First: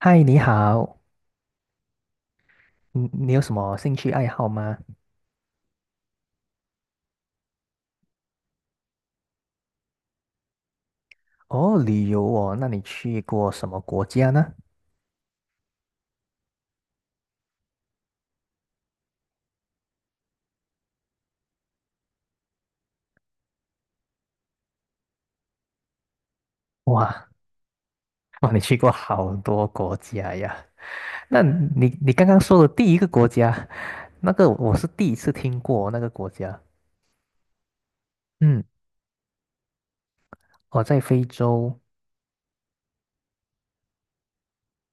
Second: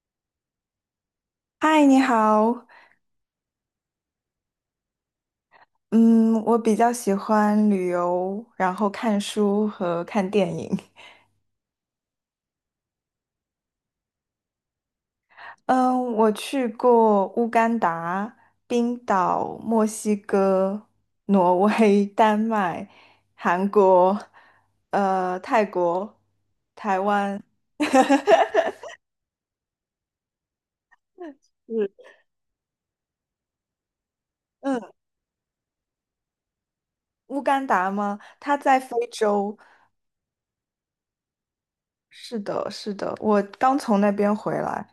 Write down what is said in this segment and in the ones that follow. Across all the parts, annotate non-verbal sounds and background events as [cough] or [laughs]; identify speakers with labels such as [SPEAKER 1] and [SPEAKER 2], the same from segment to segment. [SPEAKER 1] 嗨，你好，
[SPEAKER 2] 嗨，你好。
[SPEAKER 1] 嗯，你有什么兴趣爱好吗？
[SPEAKER 2] 嗯，我比较喜欢旅游，然后看书和看电影。
[SPEAKER 1] 哦，旅游哦，那你去过什么国家呢？
[SPEAKER 2] 嗯，我去过乌干达、冰岛、墨西哥、挪威、[laughs] 丹麦、韩国，泰国。
[SPEAKER 1] 哇，[laughs] 哇，你去过好多国家呀。[laughs] 那
[SPEAKER 2] 嗯，
[SPEAKER 1] 你刚刚说的第一个国家，那个我
[SPEAKER 2] 嗯，
[SPEAKER 1] 是第一次听过那个国家。
[SPEAKER 2] 乌干达吗？它
[SPEAKER 1] 嗯，
[SPEAKER 2] 在非洲。
[SPEAKER 1] 哦，在非洲，
[SPEAKER 2] 是的，是的，我刚从那边回来。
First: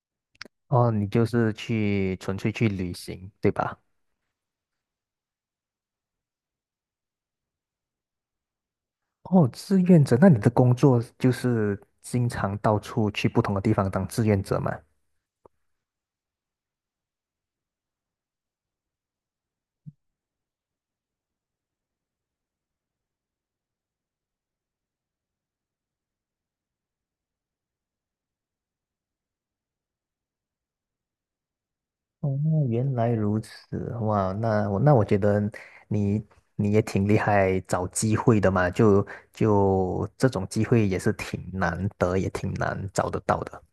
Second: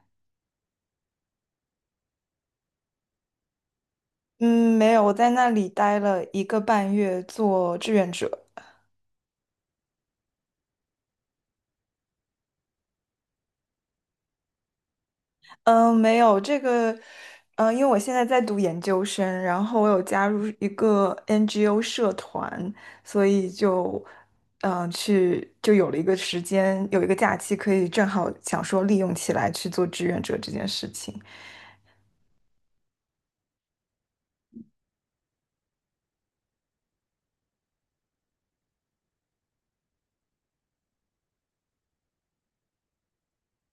[SPEAKER 1] 哦，你就是去纯粹去旅行，对吧？
[SPEAKER 2] 嗯，没有，我在那里待了一个半月做志愿者。
[SPEAKER 1] 哦，志愿者，那你的工作就是经常到处去不同的地方当志愿者吗？
[SPEAKER 2] 嗯，没有这个，因为我现在在读研究生，然后我有加入一个 NGO 社团，所以就，去就有了一个时间，有一个假期，可以正好想说利用起来去做志愿者这件事情。
[SPEAKER 1] 哦，原来如此，哇，那我觉得你你也挺厉害，找机会的嘛，就这种机会也是挺难得，也挺难找得到的。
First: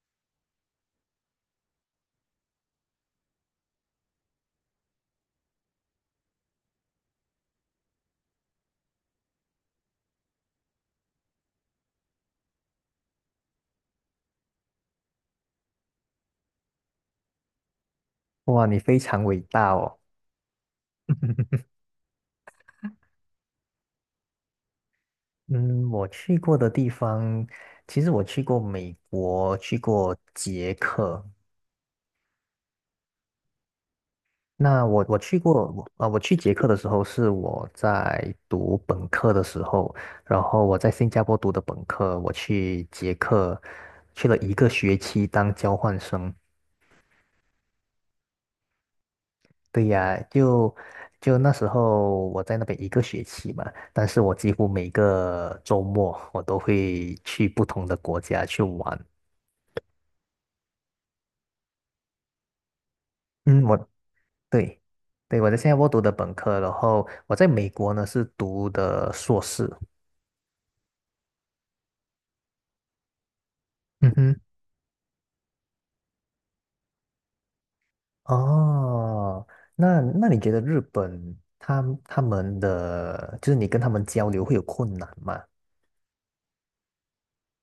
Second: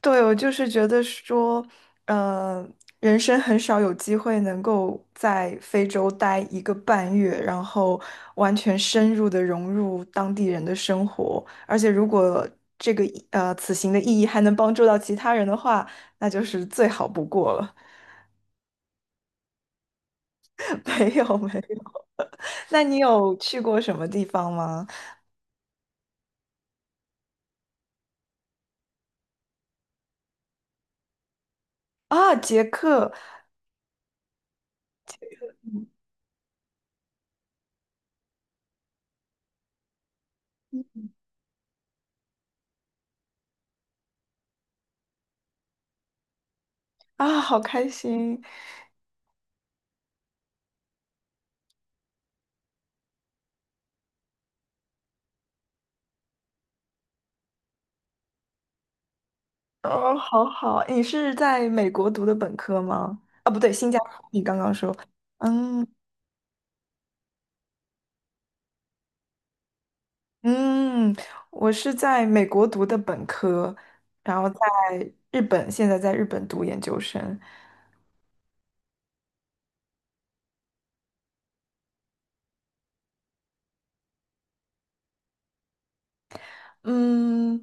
[SPEAKER 2] 对，我就是觉得说，呃，人生很少有机会能够在非洲待一个半月，然后完全深入的融入当地人的生活。而且，如果这个意呃此行的意义还能帮助到其他人的话，那就是最好不过了。
[SPEAKER 1] 哇，你非常伟大哦。
[SPEAKER 2] [laughs] 没有，没
[SPEAKER 1] [laughs]
[SPEAKER 2] 有。那你有去过什么地方吗？
[SPEAKER 1] 嗯，我去过的地方，其实我去过美国，去过捷克，
[SPEAKER 2] 啊，捷克
[SPEAKER 1] 那我去过，我去捷克的时候是我在读本科的时候，然后我在新加坡读的本科，我去捷克去了一个学期当交换生。
[SPEAKER 2] 啊，好开心！
[SPEAKER 1] 对呀，就那时候我在那边一个学期嘛，但是我几乎每个周末我都会去不同的国家去玩。
[SPEAKER 2] 哦，好好，你是在美国读的本科吗？啊，不
[SPEAKER 1] 嗯，
[SPEAKER 2] 对，
[SPEAKER 1] 我
[SPEAKER 2] 新加坡，你刚刚
[SPEAKER 1] 对
[SPEAKER 2] 说，
[SPEAKER 1] 对我在新加
[SPEAKER 2] 嗯
[SPEAKER 1] 坡读的本科，然后我在美国呢是读的硕士。
[SPEAKER 2] 嗯，我是在美国读的本科，
[SPEAKER 1] 嗯哼。
[SPEAKER 2] 然后在日本，现在在日本读研究生。
[SPEAKER 1] 哦，那那你觉得日本他们的，就是你跟他们交流会有困难吗？
[SPEAKER 2] 嗯，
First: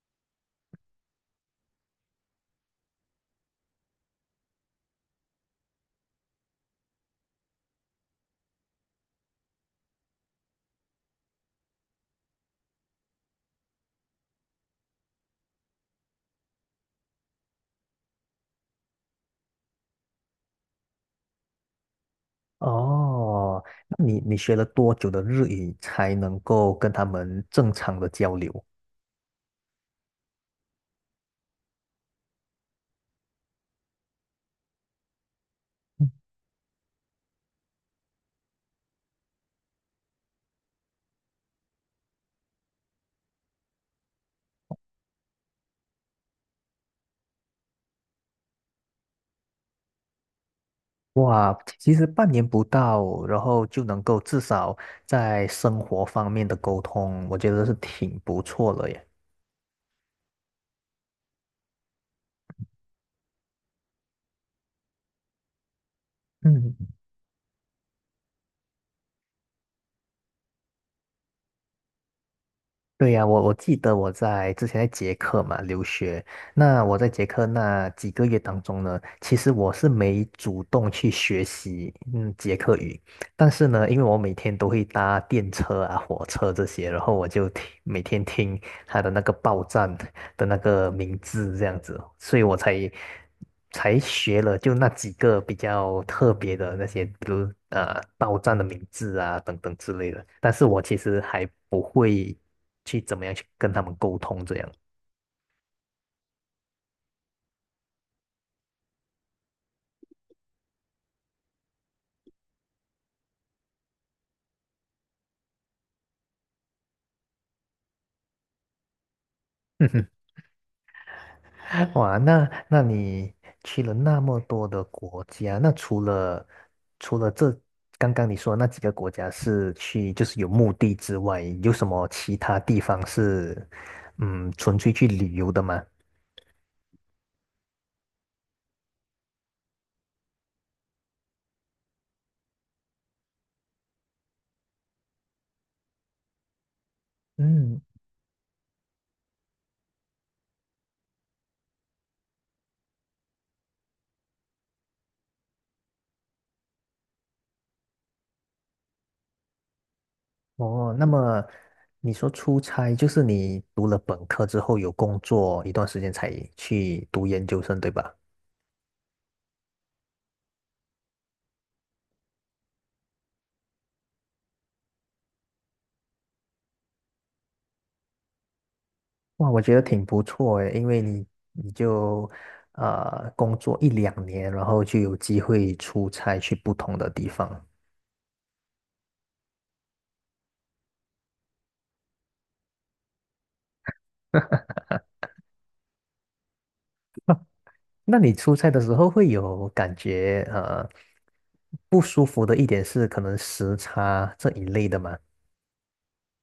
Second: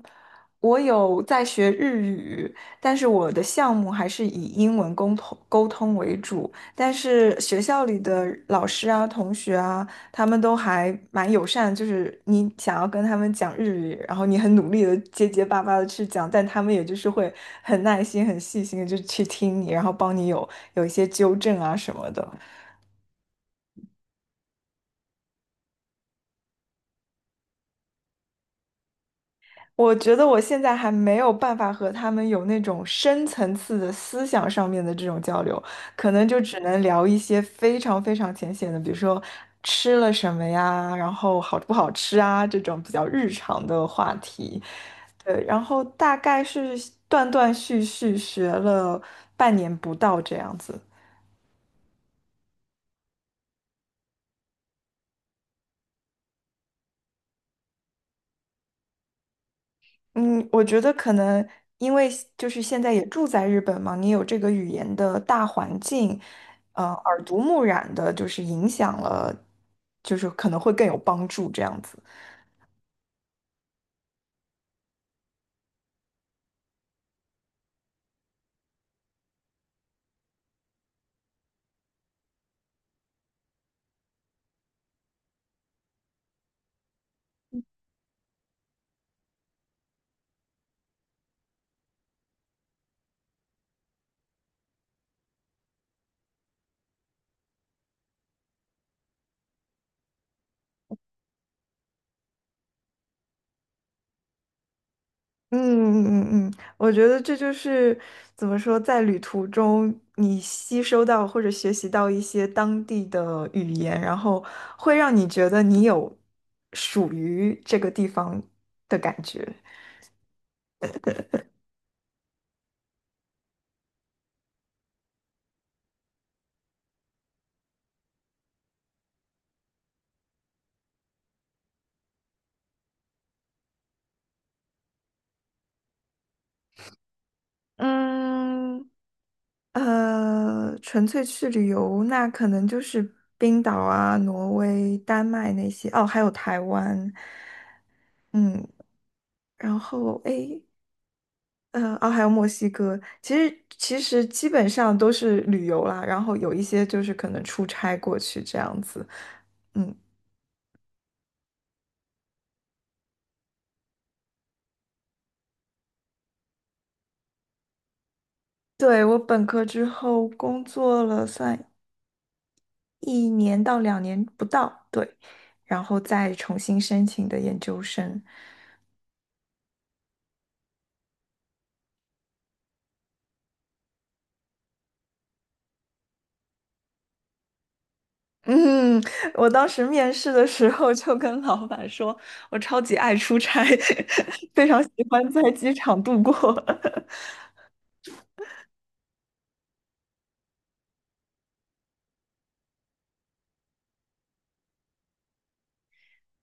[SPEAKER 2] 我有在学日语，但是我的项目还是以英文沟通为主。但是学校里的老师啊、同学啊，他们都还蛮友善，就是你想要跟他们讲日语，然后你很努力的结结巴巴的去讲，但他们也就是会很耐心、很细心的就去听你，然后帮你有一些纠正啊什么的。
[SPEAKER 1] 哦，那你学了多久的日语才能够跟他们正常的交流？
[SPEAKER 2] 我觉得我现在还没有办法和他们有那种深层次的思想上面的这种交流，
[SPEAKER 1] [laughs] 嗯
[SPEAKER 2] 可能就只能聊一些非常非常浅显的，比如说吃了什么呀，然后好不好吃啊这种比较日常的话题。对，然后大概是断断续续学了半年不到这样子。
[SPEAKER 1] 哇，其实半年不到，然后就能够至少在生活方面的沟通，我觉得是挺不错了耶。
[SPEAKER 2] 嗯，我觉得可能因为就是现在也住在日本嘛，你有这个语言的大环境，
[SPEAKER 1] 嗯。
[SPEAKER 2] 耳濡目染的，就是影响了，就是可能会更有帮助这样子。
[SPEAKER 1] 对呀，我记得我在之前在捷克嘛留学，那我在捷克那几个月当中呢，其实我是没主动去学习捷克语，但是呢，因为我每天都会搭电车啊、火车这些，然后我就听每天听他的那个报站的那个名字这样子，所以我才学了就那几个比较特别的那些，比如报站的名字啊等等之类的。但是我其实还不会去怎么样去跟他们沟通这样。
[SPEAKER 2] 嗯嗯嗯，嗯，我觉得这就是怎么说，在旅途中你吸收到或者学习到一些当地的语言，然后会让你觉得你有属于这个地方的感觉。
[SPEAKER 1] [laughs] [laughs] 哇，那那你去了那么多的国家，那除了这刚刚你说的那几个国家是去就是有目的之外，有什么其他地方是纯粹去旅游的吗？
[SPEAKER 2] 嗯，纯粹去旅游，那可能就是冰岛啊、挪威、丹麦那些，哦，还有台湾，
[SPEAKER 1] 嗯，
[SPEAKER 2] 嗯，然后诶，嗯，哦，还有墨西哥。其实基本上都是旅游啦，然后有一些就是可能出差过去这样子。嗯，
[SPEAKER 1] 哦，那么你说出差，就是你读了本科之后有工作一段时间才去读研究生，对吧？
[SPEAKER 2] 对，我本科之后工作了，算一年到2年不到，对，然后再重新申请的研究生。
[SPEAKER 1] 哇，我觉得挺不错诶，因为你工作一两年，然后就有机会出差去不同的地方。
[SPEAKER 2] 嗯，我当时面试的时候就跟老板说，我超级爱出差，[laughs] 非常喜欢在机场度过。[laughs]
[SPEAKER 1] 那你出差的时候会有感觉不舒服的一点是可能时差这一类的吗？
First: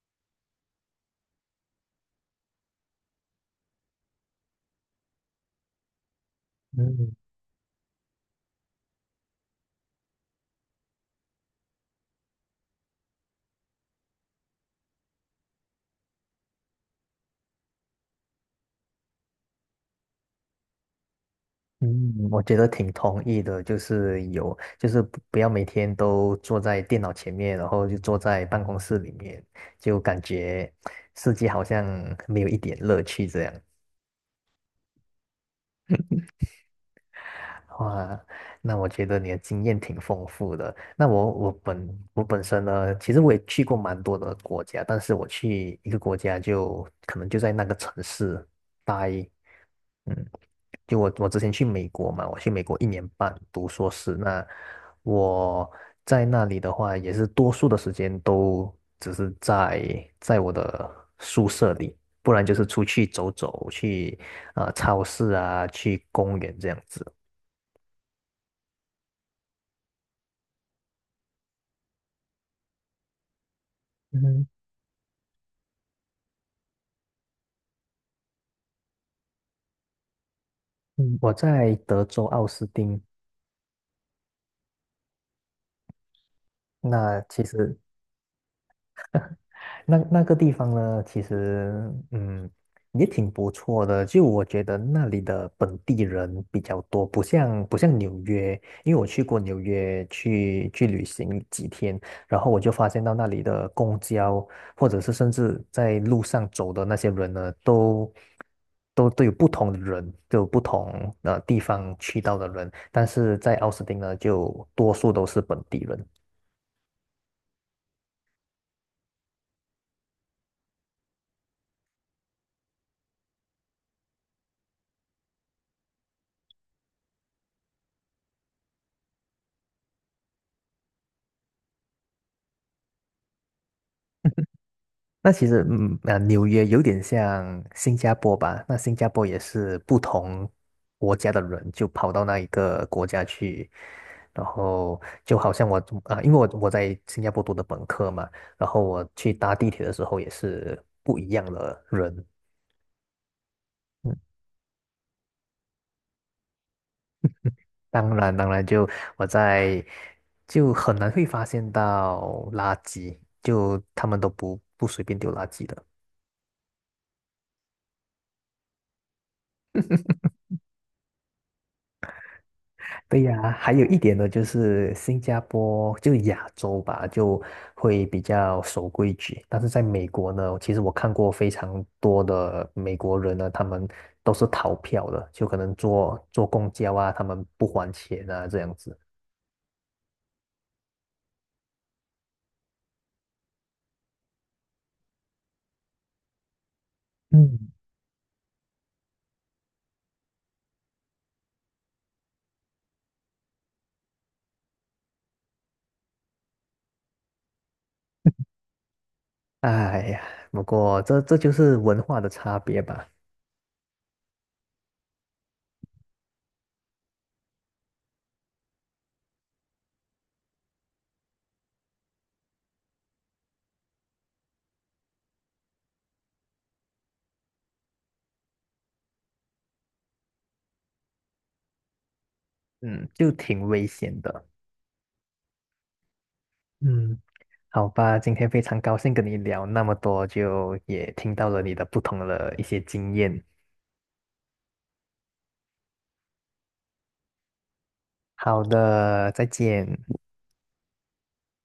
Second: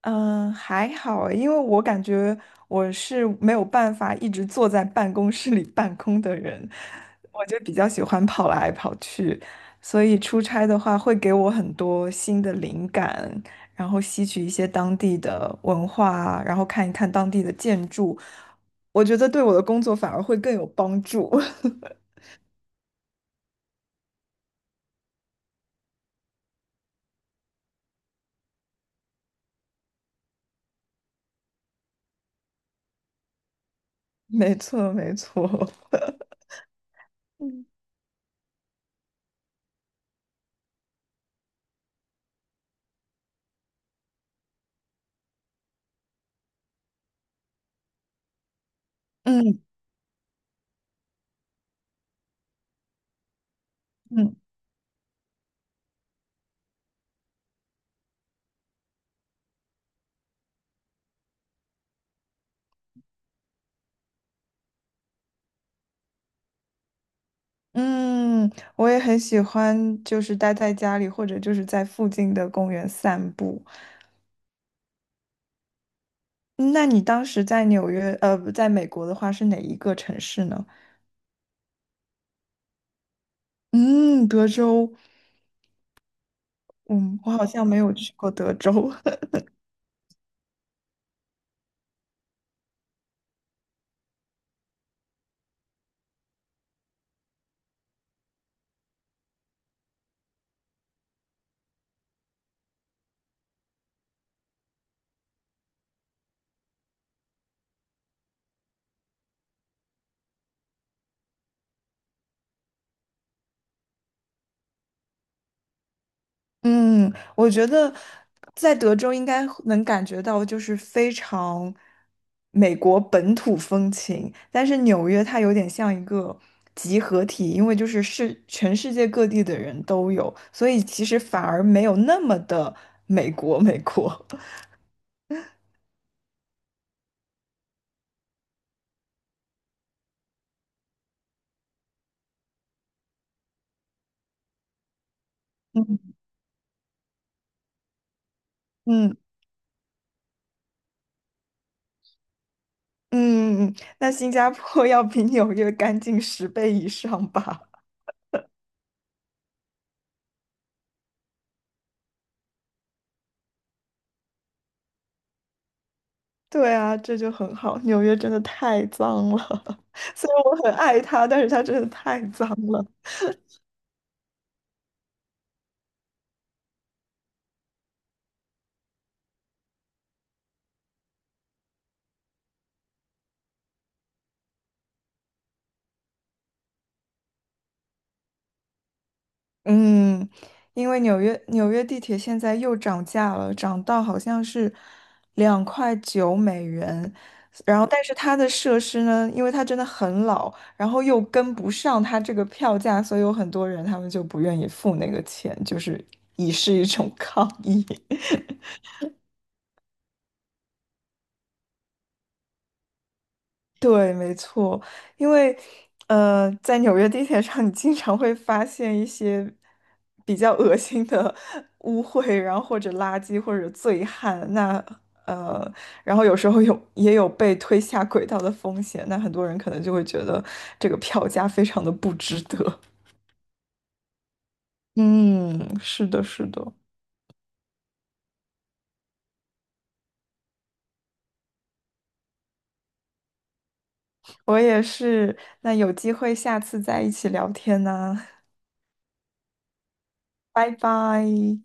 [SPEAKER 2] 嗯，还好诶因为我感觉我是没有办法一直坐在办公室里办公的人，
[SPEAKER 1] 嗯
[SPEAKER 2] 我就比较喜欢跑来跑去，所以出差的话会给我很多新的灵感，然后吸取一些当地的文化啊然后看一看当地的建筑，我觉得对我的工作反而会更有帮助。[laughs]
[SPEAKER 1] 嗯，我觉得挺同意的，就是有就是不不要每天都坐在电脑前面，然后就坐在办公室里面，就感觉世界好像没有一点乐趣这样。
[SPEAKER 2] 没错，没错。嗯
[SPEAKER 1] 哇，那我觉得你的经验挺丰富的。那我本身呢，其实我也去过蛮多的国家，但是我去一个国家就可能就在那个城市待，
[SPEAKER 2] 嗯
[SPEAKER 1] 嗯，就我之前去美国嘛，我去美国一年半读硕士，
[SPEAKER 2] 嗯。
[SPEAKER 1] 那我在那里的话，也是多数的时间都只是在我的宿舍里，不然就是出去走走，去超市啊，去公园这样子。
[SPEAKER 2] 嗯，我也很喜欢，就是待在家里或者就是在附近的公园散步。
[SPEAKER 1] 嗯。
[SPEAKER 2] 嗯那你当时在纽约，不在美国的话是哪一个城市呢？
[SPEAKER 1] 嗯，我在德州奥斯汀，
[SPEAKER 2] 嗯，德州。嗯，
[SPEAKER 1] 那
[SPEAKER 2] 我
[SPEAKER 1] 其
[SPEAKER 2] 好像
[SPEAKER 1] 实
[SPEAKER 2] 没有去过德州。
[SPEAKER 1] 那那个地方呢，其实嗯也挺不错的。就我觉得那里的本地人比较多，不像纽约，因为我去过纽约去旅行几天，然后我就发现到那里的公交，或者是甚至在路上走的那些人呢，都有不同的人，都有不同地方去到的人，但是在奥斯汀呢，就多数都是本地人。
[SPEAKER 2] 嗯，我觉得在德州应该能感觉到，就是非常美国本土风情。但是纽约它有点像一个集合体，因为就是是全世界各地的人都有，所以其实反而没有那么的美国美国。[laughs]
[SPEAKER 1] 那其实，嗯，啊，纽约有点像新加坡吧？那新加坡也是不同国家的人就跑到那一个国家去，然后就好像我
[SPEAKER 2] 嗯
[SPEAKER 1] 啊，因为我在新加坡读的本科嘛，然后我
[SPEAKER 2] 嗯
[SPEAKER 1] 去搭地铁的时候也是不一样的人。
[SPEAKER 2] 嗯，那
[SPEAKER 1] 嗯，
[SPEAKER 2] 新加坡要比纽约干净10倍以上吧。
[SPEAKER 1] 当然，当然就我在就很难会发现到垃圾，就他们都不随便丢垃圾的。
[SPEAKER 2] 对啊，这就很好。纽约真的太脏了，[laughs] 虽然我很爱它，但是它真的太脏了。
[SPEAKER 1] 对呀，还有一点呢，就是新加坡就亚洲吧，就会比较守规矩。但是在美国呢，其实我看过非常多的美国人呢，他们都是逃票的，就可能坐公交啊，他们不还钱啊，这样子。
[SPEAKER 2] 嗯，因为纽约地铁现在又涨价了，涨到好像是2.9美元。
[SPEAKER 1] 嗯。
[SPEAKER 2] 然后，但是它的设施呢，因为它真的很老，然后又跟不上它这个票价，所以有很多人他们就不愿意付那个钱，就是以示一种 [laughs] 抗议。
[SPEAKER 1] 哎呀，不过这就是文化的差别吧，
[SPEAKER 2] 对，没错，因为在纽约地铁上，你经常会发现一些比较恶心的 [laughs] 污秽，然后或者垃圾或者醉汉，呃，然后有时候也有被推下轨道的风险，那很多人可能就会觉得这个票价非常的不值得。
[SPEAKER 1] 嗯，就挺危险的。
[SPEAKER 2] [laughs] 嗯，是的，是的，
[SPEAKER 1] 嗯，好吧，今天非常高兴跟你聊那么多，就也听到了你的不同的一些经验。
[SPEAKER 2] 我也是。那有机会下次再一起聊天呢，
[SPEAKER 1] 好的，再见。
[SPEAKER 2] 拜拜。